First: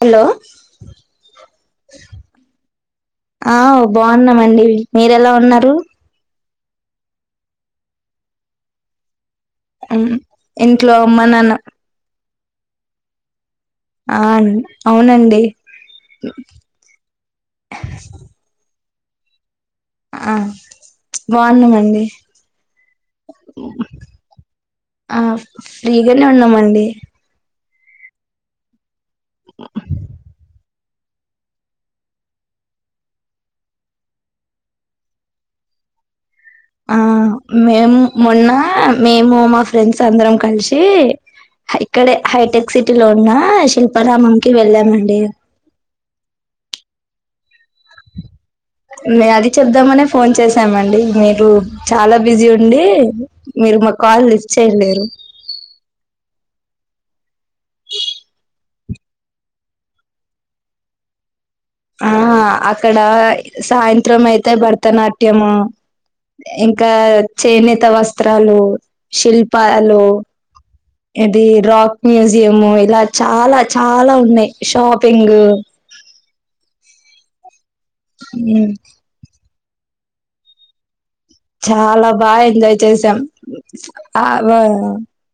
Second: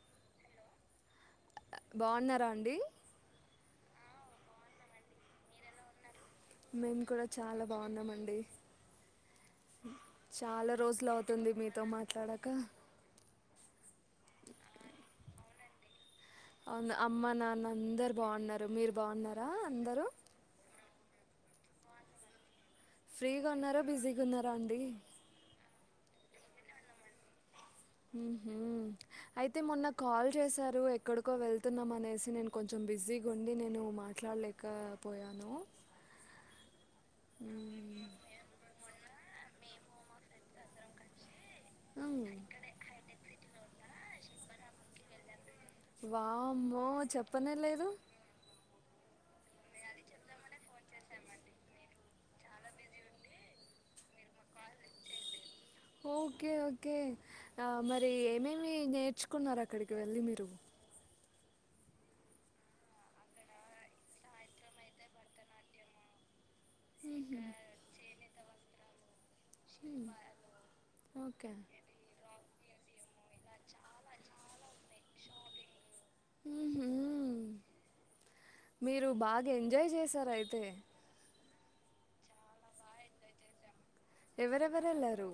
Hello బాగున్నారా అండి ఆ బాగున్నామ అండి మీర ఎలా ఉన్నారు మేము కూడా చాలా బాగున్నామండి చాలా ఇంట్లో రోజులు అమ్మ అవుతుంది నాన్న మీతో మాట్లాడాక ఆ అవునండి అవును అమ్మ నాన్న అందరు బాగున్నారు మీరు బాగున్నారా అందరూ ఆ బాగున్నామండి ఫ్రీగా ఉన్నారా బిజీగా ఉన్నారా అండి ఆ ఫ్రీగానే ఉన్నామండి ఉహు అయితే మొన్న కాల్ చేశారు ఎక్కడికో వెళ్తున్నాం అనేసి నేను కొంచెం బిజీ ఉండి నేను మాట్లాడలేకపోయాను ఆ మేము మ్మ్. మొన్న మేము మా ఫ్రెండ్స్ అందరం కలిసి ఇక్కడే మ్మ్. హైటెక్ సిటీ లో ఉన్న శిల్పారామంకి వెళ్లామండి వామ్మో చెప్పనే లేదు మే అది చెబుదామనే ఫోన్ చేసామండి మీరు చాలా బిజీ ఉండి మీరు మా కాల్ లిఫ్ట్ చేయలేరు ఓకే ఓకే ఆ మరి ఏం ఏం మీ నేర్చుకున్నారు అక్కడికి వెళ్ళి మీరు ఆ అక్కడ సాయంత్రం అయితే భరతనాట్యమ ఇంకా చేనేత వస్త్రాలు శిల్పాలు ఇది ఓకే. రాక్ మ్యూజు ది ఏమో ఇలా చాలా చాలా ఉన్నాయి షాపింగ్ హుహు. ఉ మీరు బాగా ఎంజాయ్ చేసారు అయితే చాలా బాగా ఎంజాయ్ చేసాం ఆవ ఎవరెవరెళ్లారు?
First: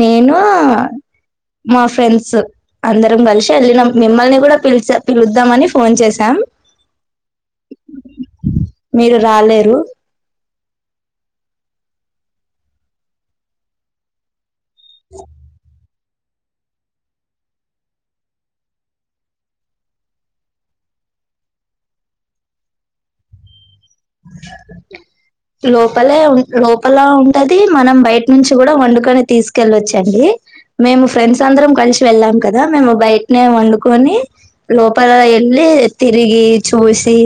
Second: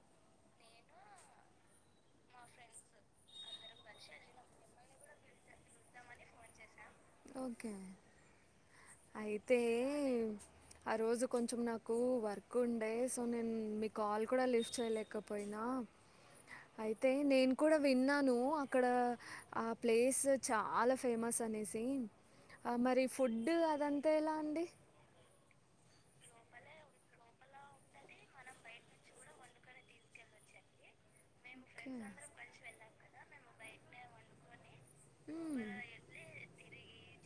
నేను మా ఫ్రెండ్స్ అందరం కలిసి వెళ్లినం మిమ్మల్ని కూడా పిలిచ పిలుద్దామని ఫోన్ చేసాం ఓకే మీరు అయితే రాలేరు ఆ రోజు కొంచెం నాకు వర్క్ ఉండే సో నేను మీ కాల్ కూడా లిఫ్ట్ చేయలేకపోయినా అయితే నేను కూడా విన్నాను అక్కడ ఆ ప్లేస్ చాలా ఫేమస్ అనే సేమ్ మరి ఫుడ్ అద్ లోపలే ఉమ్ లోపలా ఉంటది మనం బయట నుంచి కూడా వండుకొని తీసుకెళ్లొచ్చండి మేము ఫ్రెండ్స్ తో అందరం కలిసి వెళ్ళాం కదా మేము బయ నే వండుకొని లోపల వెళ్ళి మ్మ్. తిరిగి చూసి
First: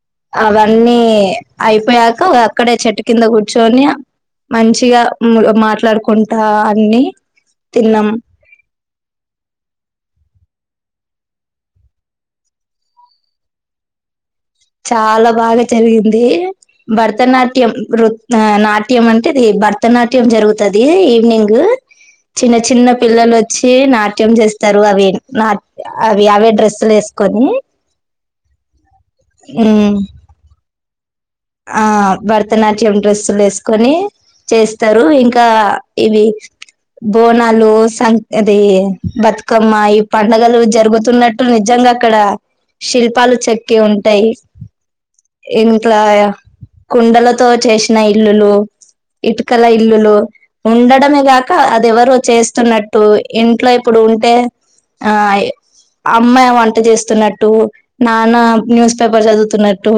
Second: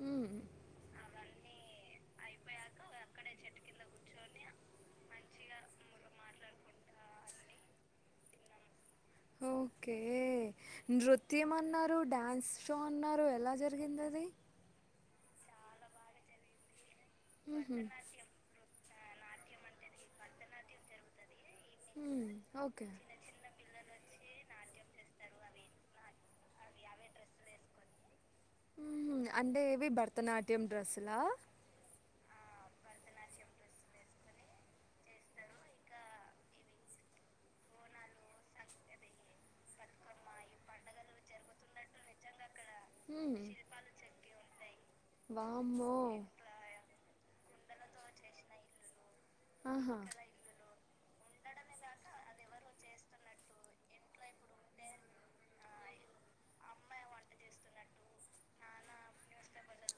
ఉ అవన్నీ అయిపోయాక అక్కడే చెట్టు కింద కూర్చో అన్నయ్య మంచిగా అమ్ములు మాట్లాడుకుంటా అన్ని తిన్నాం ఉ ఓకే నృత్యం అన్నారు డ్యాన్స్ షో అన్నారు ఎలా జరిగింది అది చాలా బాగా జరిగింది భరతనాట్యం మ్మ్హ్మ్. వృత్ ఆ నాట్ నాట్యం అంటే అది భరతనాట్యం జరుగుతది ఈవినింగ్ గు మ్మ్. చిన్న ఓకే చిన్న పిల్లలు వచ్చి నాట్యం చేసు తారు అవిన్ నా అవి అవే డ్రెస్లు వేసుకొని ఉమ్ అంటే ఇవి ఉమ్, భరతనాట్యం డ్రెస్సు లా ఆ భరతనాట్యం డ్రెస్సులు వేసుకొని చేస్తారు ఇంకా ఇవి బోనాలు సంగ్ అది బతుకమ్మ ఈ పండుగలు జరుగుతున్నట్టు నిజ ఇంగా అక్కడ శిల్పాలు మ్మ్. చెక్కి ఉంటాయి వామ్మో ఇంట్లా కుండలతో చేసిన ఇల్లులు ఇటుకల ఆహా ఇల్లులు ఆ ఉండడం అనే కాక అది ఎవరో చేస్తున్నట్టు ఇంట్లో ఇప్పుడు ఉంటే ఆయ్ అమ్మాయి వంట చేస్తున్నట్టు నాన్న న్యూస్ పేపర్ చదువుతున్నట్టు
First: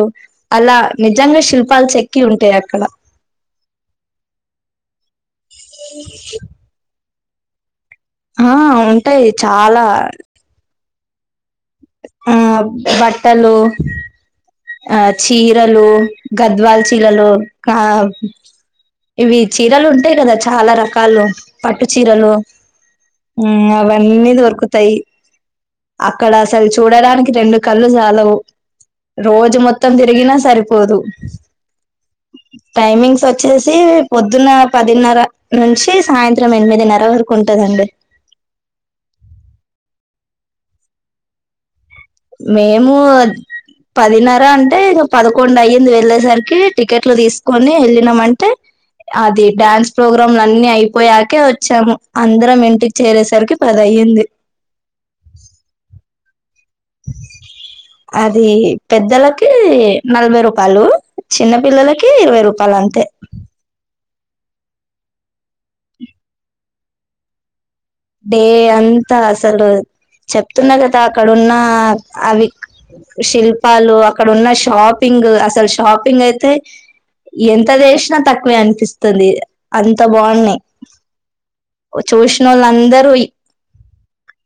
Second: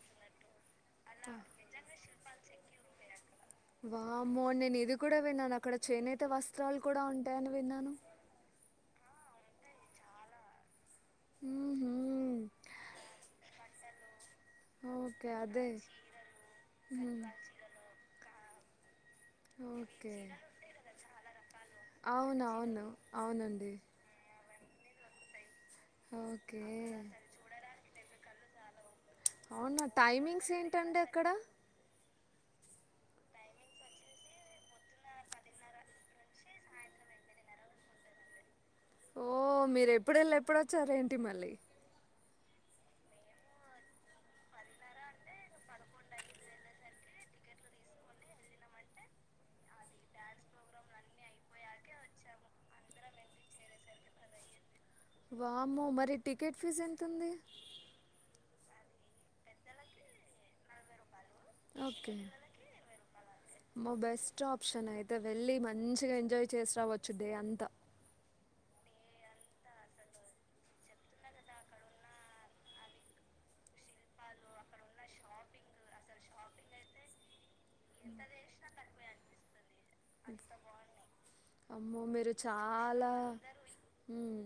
అలా నిజంగా శిల్పాలు చెక్కి ఉంటాయి యాక్ వామ్మో నేను ఇది కూడా విన్నాను అక్కడ చేనేత వస్త్రాలు కూడా ఉం టెను విన్నాను ఆ ఉంటాయి చాలార్ ఉహు ఆ బట్టలు ఆ ఓకే అదే చీరలు గద్వల్ మ్మ్. చీలలు కమ్ ఇవి చీరలు ఉంటాయి ఓకే కదా చాలా రకాలు పట్టు చీరలు అవునవును ఉమ్ అవునండి అవన్నీ దొరుకు తయి అక్కడ ఓకే. అసల్ చూడడానికి రెండు కళ్ళు సాలావు రోజు అవునా మొత్తం తిరిగినా టైమింగ్స్ సరిపోదు ఏంటండి అక్కడ? టైమింగ్స్ వచ్చేసి పొద్దున్న పదిన్నర నుంచి సాయంత్రం ఎనిమిదిన్నర వరక్ ఉంటదండి ఓ మీర్ ఎప్పుడు ఎళ్ళి ఎప్పుడొచ్చార్ ఏంటి మళ్ళీ మేము ఓ పదిన్నర అంటే ఇంగ పదకొండు అయ్యింది వెళ్ళేసరికి టికెట్లు తీసుకొని వెళ్ళినమంటే అది డ్యాన్స్ ప్రోగ్రామ్ అన్ని అయిపోయాకే వచ్చాము అందరం ఇంటిక్ చేరేసరికి పది అయింది వామ్మో మరి టికెట్ ఫీజు ఎంతుంది అది పెద్దలకి నలభై రూపాలు చిన్న పిల్లలకి ఓకే. ఇరవై రూపాలు అంతే అమ్మో! బెస్ట్ ఆప్షన్ అయితే వెళ్ళి మంచిగా ఎంజాయ్ చేస్ రావొచ్చు డే అంతా డే అంతా అసలు చెప్తున్నా కదా అక్కడున్న అ అవి శిల్పాలు అక్కడ ఉన్న షాపింగ్ అసల్ షాపింగ్ అయితే ఎంత చేశ్ నా తక్కువే అనిపిస్తుంది అంత బాఉన్నాయి అమ్మో మీరు చాలా హ్మ్మ్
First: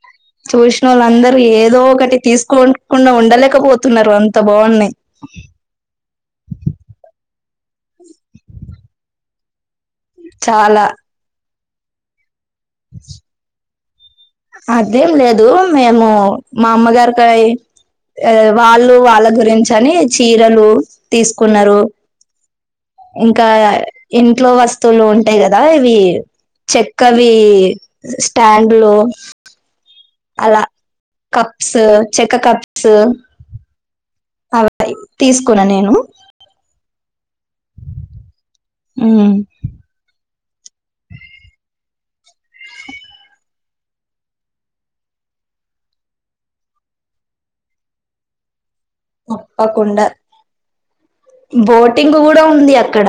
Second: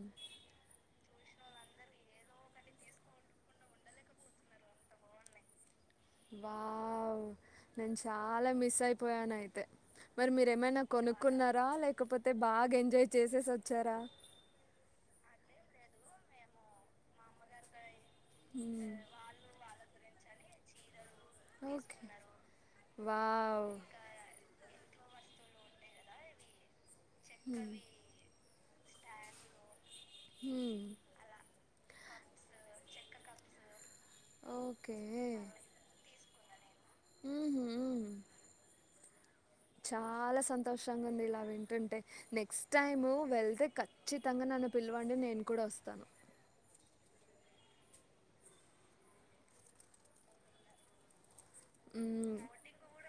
అందరు ఏదో ఒకటి తీసుకున్ కుండా ఉండలేకపోతున్నారు అంత బాఉన్నాయి వావ్ నేన్ చాలా మిస్ అయిపోయాన్ అయితే మరి మీరేమైనా చాలా కొనుక్కున్నారా లేకపోతే బాగ్ ఎంజాయ్ చేసేస్ వచ్చారా అదేం లేదు మేము మా అమ్మగారి కయి ఎ వాళ్ళు వాళ్ళ గురించ్ అని చీరాలు తీసుకునరు ఓకే ఇంకా వావ్ ఇంట్లో వస్ తులు ఉంటాయి కదా ఇవి చెక్కవి స్టాండ్ లో అలా హ్మ్. కప్స్ చెక్క కప్స్ అవయి ఓకే తీసుకున నేను ఉమ్ [unintelligible] ఉమ్ చాలా సంతోషంగా ఉంది ఇలా వింటుంటే నెక్స్ట్ టైము వెళ్తే ఖచ్చితంగా నా నన్ పిల్లవండి నేను కూడా వస్తాను ఓప్పకుండా బోటింగ్ మ్మ్. కూడా ఉంది అక్కడ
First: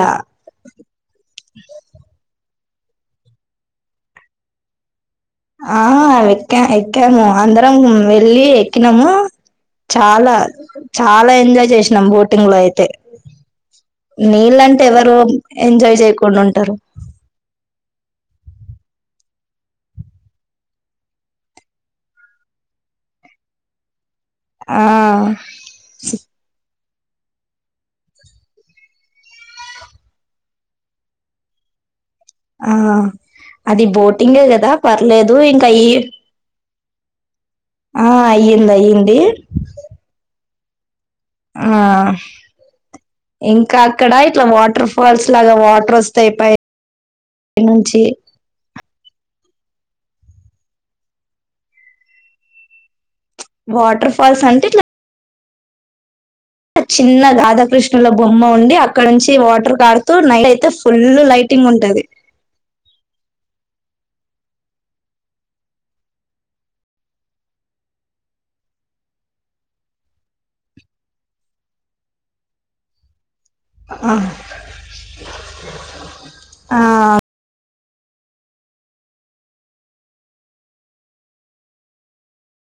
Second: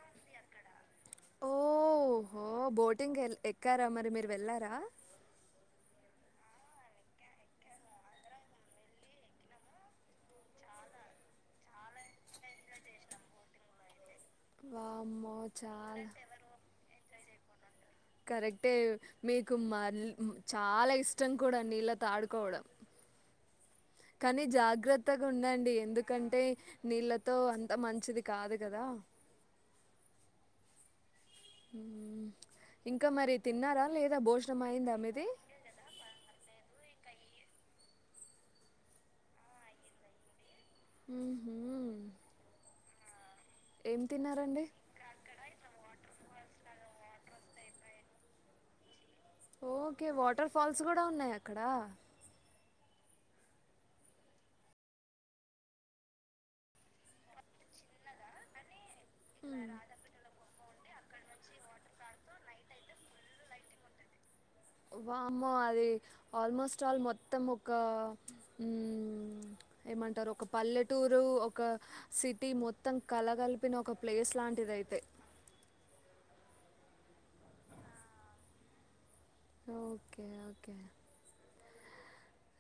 ఓహో బోటింగ్ ఎల్ ఎక్కారా మరి మీరు వెళ్ళారా ఆహ వెక్కా ఎక్కాము అందరం వెళ్ళి ఎక్కినము చాలా చాలా ఎంజాయ్ జేశ్ నమ్ బోటింగ్ లో అయితే బోటింగ్ ఇదో [unintelligible] నీళ్ళంటే ఎవరు ఎంజాయ్ జేయ్ కుండా ఉంటారు కరెక్టే మీకు మర్ ల్ చాలా ఇష్టం కూడా నీళ్ళ తో ఆడుకోవడం కానీ ఆ జాగ్రత్త గుండండి ఎందుకంటే నీళ్ళతో అంత మంచిది కాదు కదా హ్మ్ ఆ అది బోటింగే భోజనం కదా అయిందా మీది పర్లేదు ఇంకా ఈ ఆ అయ్యిందయ్యింది మ్హూ. ఆ ఇంకా ఏం అక్కడ ఇట్లా తిన్నారండి వాటర్ ఫాల్స్ లాగా వాటర్ వస్తయి పై ఇన్ నుంచి ఓకే వాటర్ ఫాల్స్ కూడా ఉన్నాయి అక్కడ చ్ వాటర్ ఫాల్స్ అంటే ఇట్లా చిన్న రాగాధాకృష్ణుల బొమ్మ ఉండి అక్కడ నుంచి వాటర్ కారుతూ నైట్ అయితే ఫుల్ లైటింగ్ ఉంటది వామ్మో అది ఆల్మోస్ట్ ఆల్ మొత్తం ఒక ఊ మ్ ఏమంటారు ఒక పల్లెటూరు ఒక సిటీ మొత్తం కలగలి పి న ఒక ప్లేస్ లాంటిది అయితే ఆ ఓకే ఓకే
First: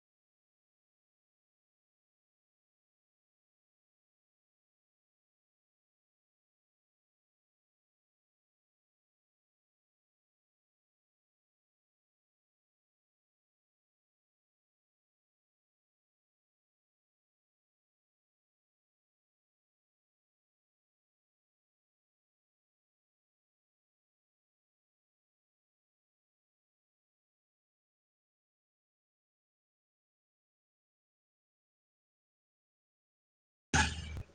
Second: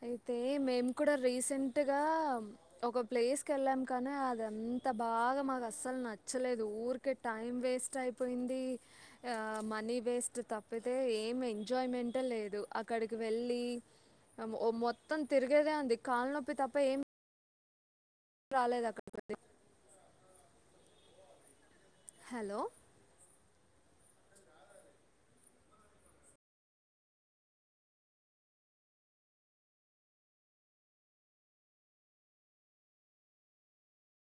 అయితే మేము కూడా రీసెంట్ గా ఒక ప్లేస్ క వెళ్ళాం కానీ అద అంత బాగా మాకు అసలు నచ్చలేదు ఊరికే టైం వేస్ట్ అయిపోయింది ఆ మనీ వేస్ట్ తప్పితే ఏం ఎంజాయ్మెంటట్ లేదు అక్కడికి వెళ్ళి ఓ మొత్తం తిరిగేదే అంది కాళ్ళ నొప్పి తప్ప ఏం రాలేదు అక్కడి పోయి హలో